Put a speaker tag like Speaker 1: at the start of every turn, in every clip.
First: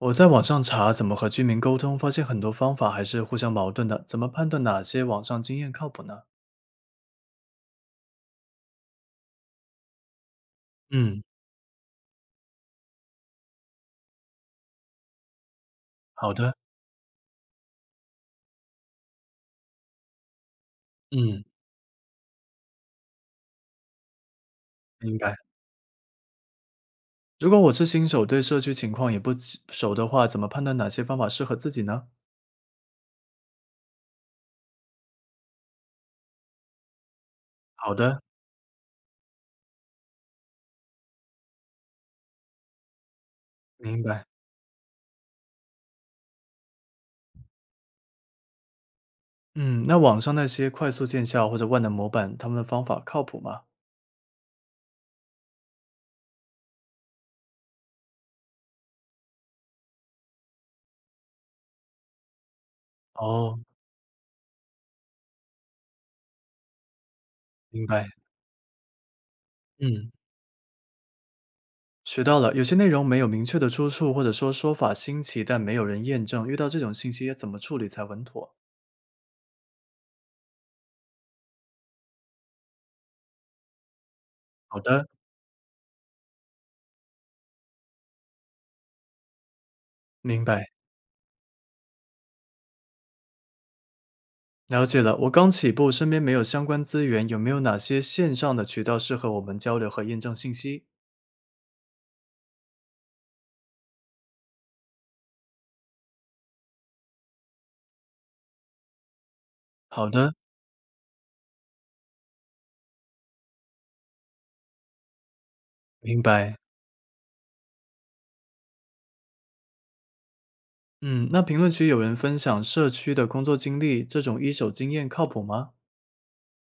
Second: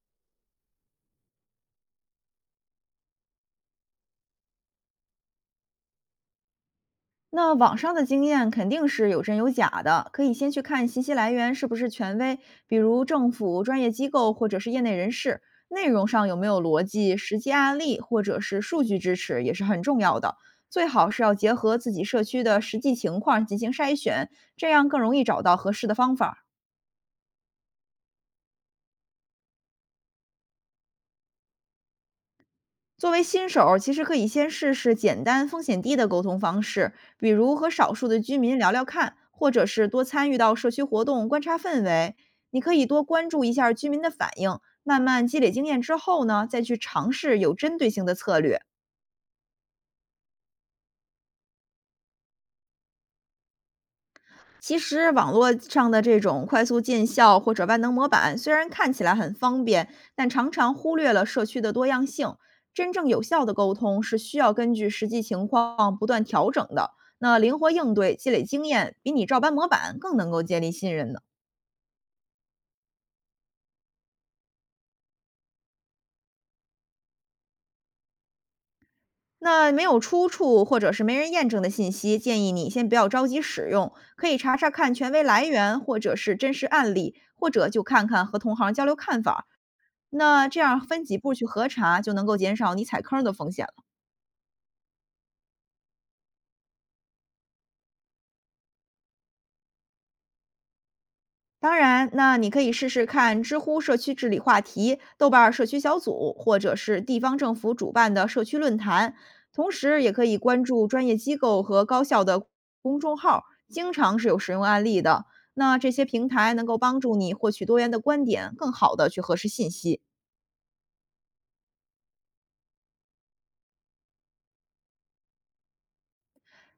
Speaker 1: 我在网上查怎么和居民沟通，发现很多方法还是互相矛盾的。怎么判断哪些网上经验靠谱呢？
Speaker 2: 那网上的经验肯定是有真有假的，可以先去看信息
Speaker 1: 嗯，
Speaker 2: 来源是不是权威，比如政府、专业机构或者是业内人士，内容上
Speaker 1: 好
Speaker 2: 有没
Speaker 1: 的，
Speaker 2: 有逻辑、实际案例或者是数据支持也是很重要的。最好是要
Speaker 1: 嗯
Speaker 2: 结合自己社区的实际情况进行筛选，这样更容
Speaker 1: 明
Speaker 2: 易
Speaker 1: 白。
Speaker 2: 找到合适的方法儿。
Speaker 1: 如果我是新手，对社区情况也不起熟的话，怎么判断哪些方法适合自己呢？
Speaker 2: 作为新手儿其实可以先试试简单、风险低的沟通方式，比如和少
Speaker 1: 好
Speaker 2: 数的
Speaker 1: 的，
Speaker 2: 居民聊聊看，或者是多参与到社区活动，观察氛围。你可以多关注一下居民
Speaker 1: 明
Speaker 2: 的
Speaker 1: 白。
Speaker 2: 反应，慢慢积累经验之后呢，再去尝试有针对性的策略。
Speaker 1: 嗯，那网上那些快速见效或者万能模板，他们的方法靠谱吗？
Speaker 2: 其实网络上的这种快速见效或者万能模板，虽然看起来很方便，但常常忽略了社区的多样性。真正有效的
Speaker 1: 哦，
Speaker 2: 沟通是需要根据实际情况不断调整的。那灵活
Speaker 1: 明
Speaker 2: 应
Speaker 1: 白。
Speaker 2: 对、积累经验，比你照搬模板
Speaker 1: 嗯，
Speaker 2: 更能够建立信任呢。
Speaker 1: 学到了。有些内容没有明确的出处，或者说说法新奇，但没有人验证，遇到这种信息要怎么处理才稳妥？
Speaker 2: 那没有出处或者是没人验证的信息，建议你先不要着急使用，可以查查
Speaker 1: 好
Speaker 2: 看
Speaker 1: 的，
Speaker 2: 权威来源，或者是真实案例，或者就看看和同行交流看法儿。
Speaker 1: 明
Speaker 2: 那这
Speaker 1: 白。
Speaker 2: 样分几步去核查，就能够减少你踩坑儿的风险了。
Speaker 1: 了解了，我刚起步，身边没有相关资源，有没有哪些线上的渠道适合我们交流和验证信息？
Speaker 2: 当然，那你可以试试看知乎社区治理话题、豆瓣儿社区小组，或者是地方政府主办的社区论坛。同时，
Speaker 1: 好
Speaker 2: 也可
Speaker 1: 的，
Speaker 2: 以关注专业机构和高校的公众号儿，经常是有实用案例的。那这些
Speaker 1: 明
Speaker 2: 平台
Speaker 1: 白。
Speaker 2: 能够帮助你获取多元的观点，更好的去核实信息。
Speaker 1: 嗯，那评论区有人分享社区的工作经历，这种一手经验靠谱吗？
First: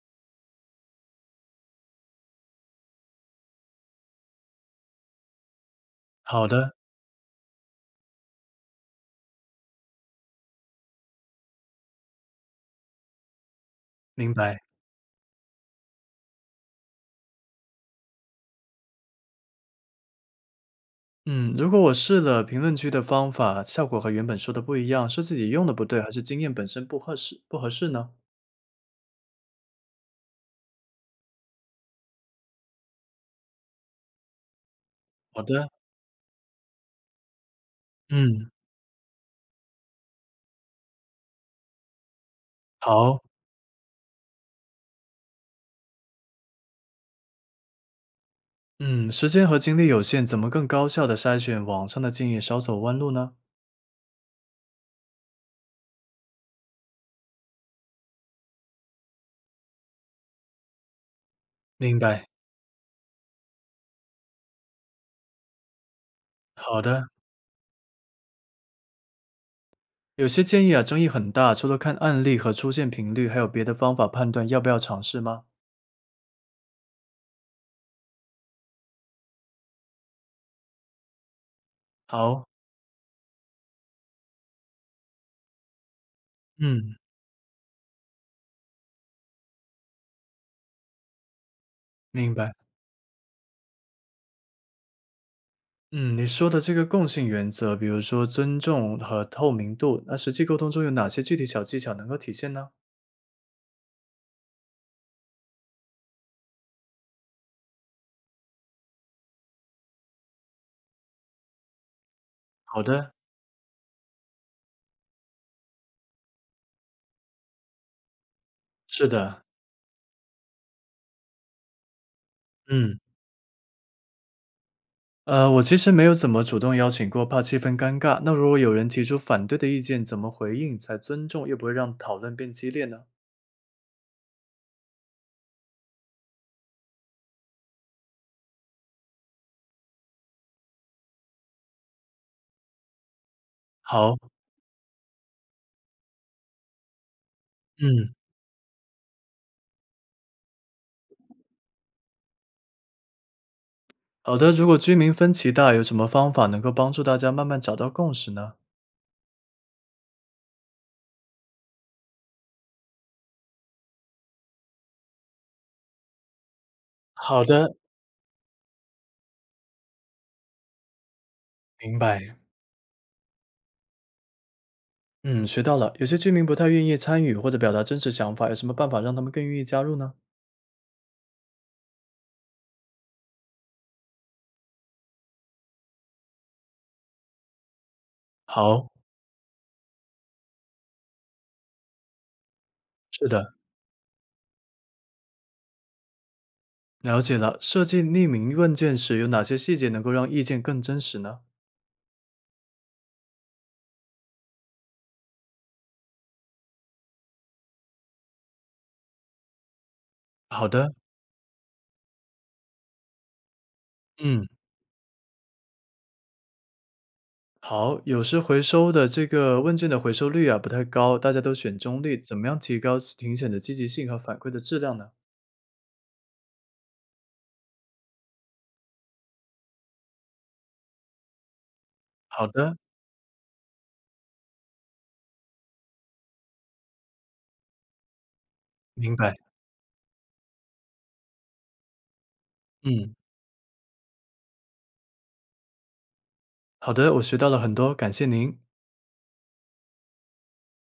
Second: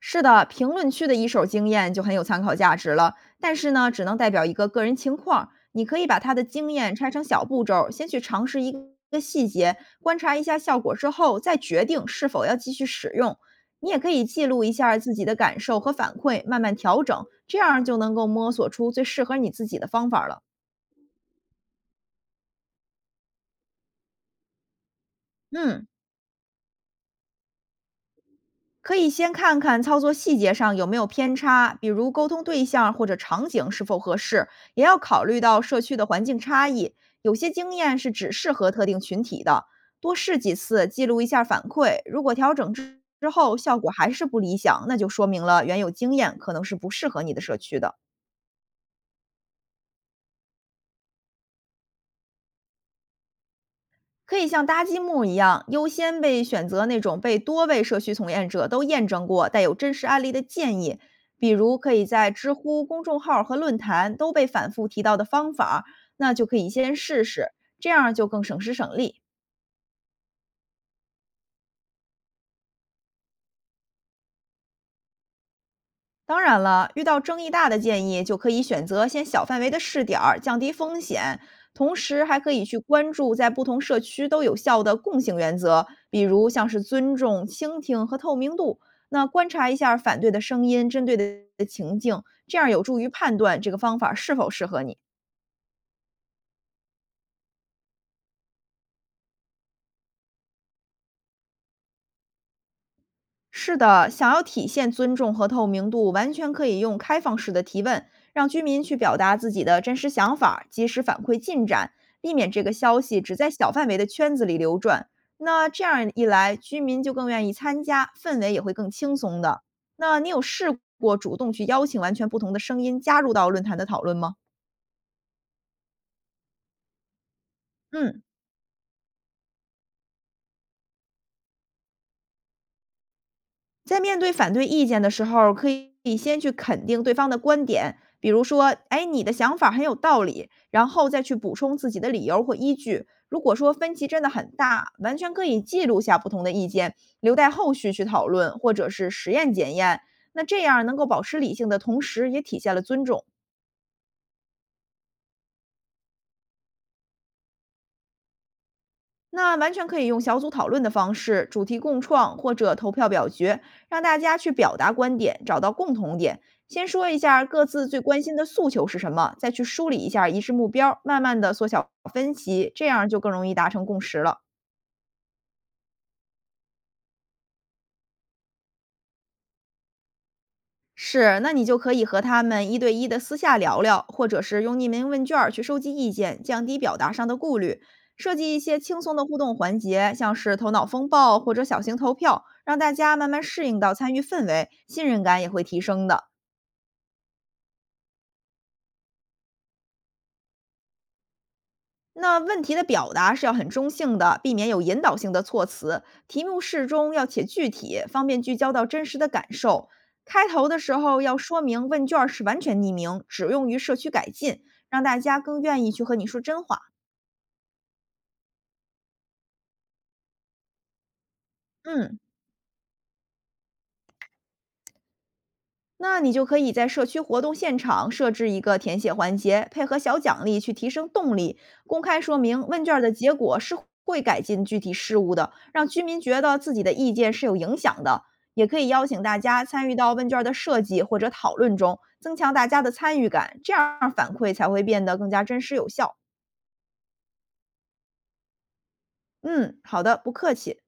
Speaker 2: 是的，评论区的一手经验就很有参考价值了，但是呢，只能代表一个个人情况。你可以把他的
Speaker 1: 好
Speaker 2: 经
Speaker 1: 的，
Speaker 2: 验拆成小步骤儿先去尝试一个细节，观察一下效果之后，再决定是否要继续使用。你也可以
Speaker 1: 明
Speaker 2: 记
Speaker 1: 白。
Speaker 2: 录一下儿自己的感受和反馈，慢慢调整，这样就能够摸索出最适合你自己的方法儿了。
Speaker 1: 嗯，如果我试了评论区的方法，效果和原本说的不一样，是自己用的不
Speaker 2: 嗯。
Speaker 1: 对，还是经验本身不合适呢？
Speaker 2: 可以先看看操作细节上有没有偏差，比如沟通对象或者场景是否合适，也要考虑
Speaker 1: 好
Speaker 2: 到
Speaker 1: 的，
Speaker 2: 社区的环境差异。有些经验是只
Speaker 1: 嗯，
Speaker 2: 适合特定群体的，多试几次，记录一下反馈。如果调整之
Speaker 1: 好，
Speaker 2: 之后效果还是不理想，那就说明了原有经验可能是不适合你的社区的。
Speaker 1: 嗯，时间和精力有限，怎么更高效的筛选网上的建议，少走弯路呢？
Speaker 2: 可以像搭积木一样，优先被选择那种被多位社区从业者都验证过、带有真实案例的建议，比如可
Speaker 1: 明
Speaker 2: 以
Speaker 1: 白。
Speaker 2: 在知乎公众号和论坛都被反复提到的方法儿。那就可以
Speaker 1: 好
Speaker 2: 先
Speaker 1: 的。
Speaker 2: 试试，这样就更省时省力。
Speaker 1: 有些建议啊，争议很大，除了看案例和出现频率，还有别的方法判断要不要尝试吗？
Speaker 2: 当然了，遇到争议大的建议，就可以选择先小范围的试点儿，降低风险。同时，还
Speaker 1: 好，
Speaker 2: 可以去关注在不同社区都有效的共性原则，比如像是
Speaker 1: 嗯，
Speaker 2: 尊重、倾听和透明度。那观察一下反对的声音，针对的情境，
Speaker 1: 明白。
Speaker 2: 这样有助于判断这个方法是否适合你。
Speaker 1: 嗯，你说的这个共性原则，比如说尊重和透明度，那实际沟通中有哪些具体小技巧能够体现呢？
Speaker 2: 是的，想要体现尊重和透明度，完全可以用开放式的提问，让居民去表达自己的真实想法，及时反馈进展，避免这个
Speaker 1: 好
Speaker 2: 消
Speaker 1: 的，
Speaker 2: 息只在小范围的圈子里流转。那这样一来，居民就更愿意参加，氛围也会更
Speaker 1: 是
Speaker 2: 轻松
Speaker 1: 的，
Speaker 2: 的。那你有试过主动去邀请完全不同的声
Speaker 1: 嗯，
Speaker 2: 音加入到论坛的讨论吗？
Speaker 1: 我其实没有怎么主动邀请过，怕气氛尴尬。
Speaker 2: 嗯。
Speaker 1: 那如果有人提出反对的意见，怎么回应才尊重又不会让讨论变激烈呢？
Speaker 2: 在面对反对意见的时候，可以先去肯定对方的观点，比如说，哎，你的想法很有道理，然后再去补充自己的理由或依据。如果说分歧
Speaker 1: 好，
Speaker 2: 真的很大，完全可以记录下不同的意见，留待后续去
Speaker 1: 嗯。
Speaker 2: 讨论或者是实验检验。那这样能够保持理性的同时，也体现了尊重。
Speaker 1: 好的，如果居民分歧大，有什么方法能够帮助大家慢慢找到共识呢？
Speaker 2: 那完全可以用小组讨论的方式，主题共创或者投票表决，让大家去表达观点，找到共同点。先说一
Speaker 1: 好
Speaker 2: 下各
Speaker 1: 的，
Speaker 2: 自最关心的诉求是什么，再去梳理一下一致目标，慢慢的缩小
Speaker 1: 明
Speaker 2: 分
Speaker 1: 白。
Speaker 2: 歧，这样就更容易达成共识了。
Speaker 1: 嗯，学到了。有些居民不太愿意参与或者表达真实想法，有什么办法让他们更愿意加入呢？
Speaker 2: 是，那你就可以和他们一对一的私下聊聊，或者是用匿名问卷儿去收集意见，降低表达上的顾虑。设计一些
Speaker 1: 好，
Speaker 2: 轻松的互动环节，像是头脑风暴或者小型投票，让大家
Speaker 1: 是
Speaker 2: 慢慢
Speaker 1: 的，
Speaker 2: 适应到参与氛围，信任感也会提升的。
Speaker 1: 了解了。设计匿名问卷时，有哪些细节能够让意见更真实呢？
Speaker 2: 那问题的表达是要很中性的，避免有引导性的措辞。题目适中，要且具体，方便聚焦到真实的感受。开
Speaker 1: 好
Speaker 2: 头的
Speaker 1: 的，
Speaker 2: 时候要说明问卷儿是完全匿名，只用于社区改
Speaker 1: 嗯，
Speaker 2: 进，让大家更愿意去和你说真话。
Speaker 1: 好，有时回收的这个问卷的回收率啊不太高，大家都选中立，
Speaker 2: 嗯，
Speaker 1: 怎么样提高评选的积极性和反馈的质量呢？
Speaker 2: 那你就可以在社区活动现场设置一个填写环节，配合小奖励去提升动力。公开说
Speaker 1: 好
Speaker 2: 明
Speaker 1: 的，
Speaker 2: 问卷儿的结果是会改进具体事务的，让居民觉得自己的意见是有影响的。也可以邀
Speaker 1: 明
Speaker 2: 请
Speaker 1: 白。
Speaker 2: 大家参与到问卷儿的设计或者讨论中，增强大家的
Speaker 1: 嗯。
Speaker 2: 参与感，这样反馈才会变得更加真实有效。
Speaker 1: 好的，我学到了很多，感谢您。
Speaker 2: 嗯，好的，不客气。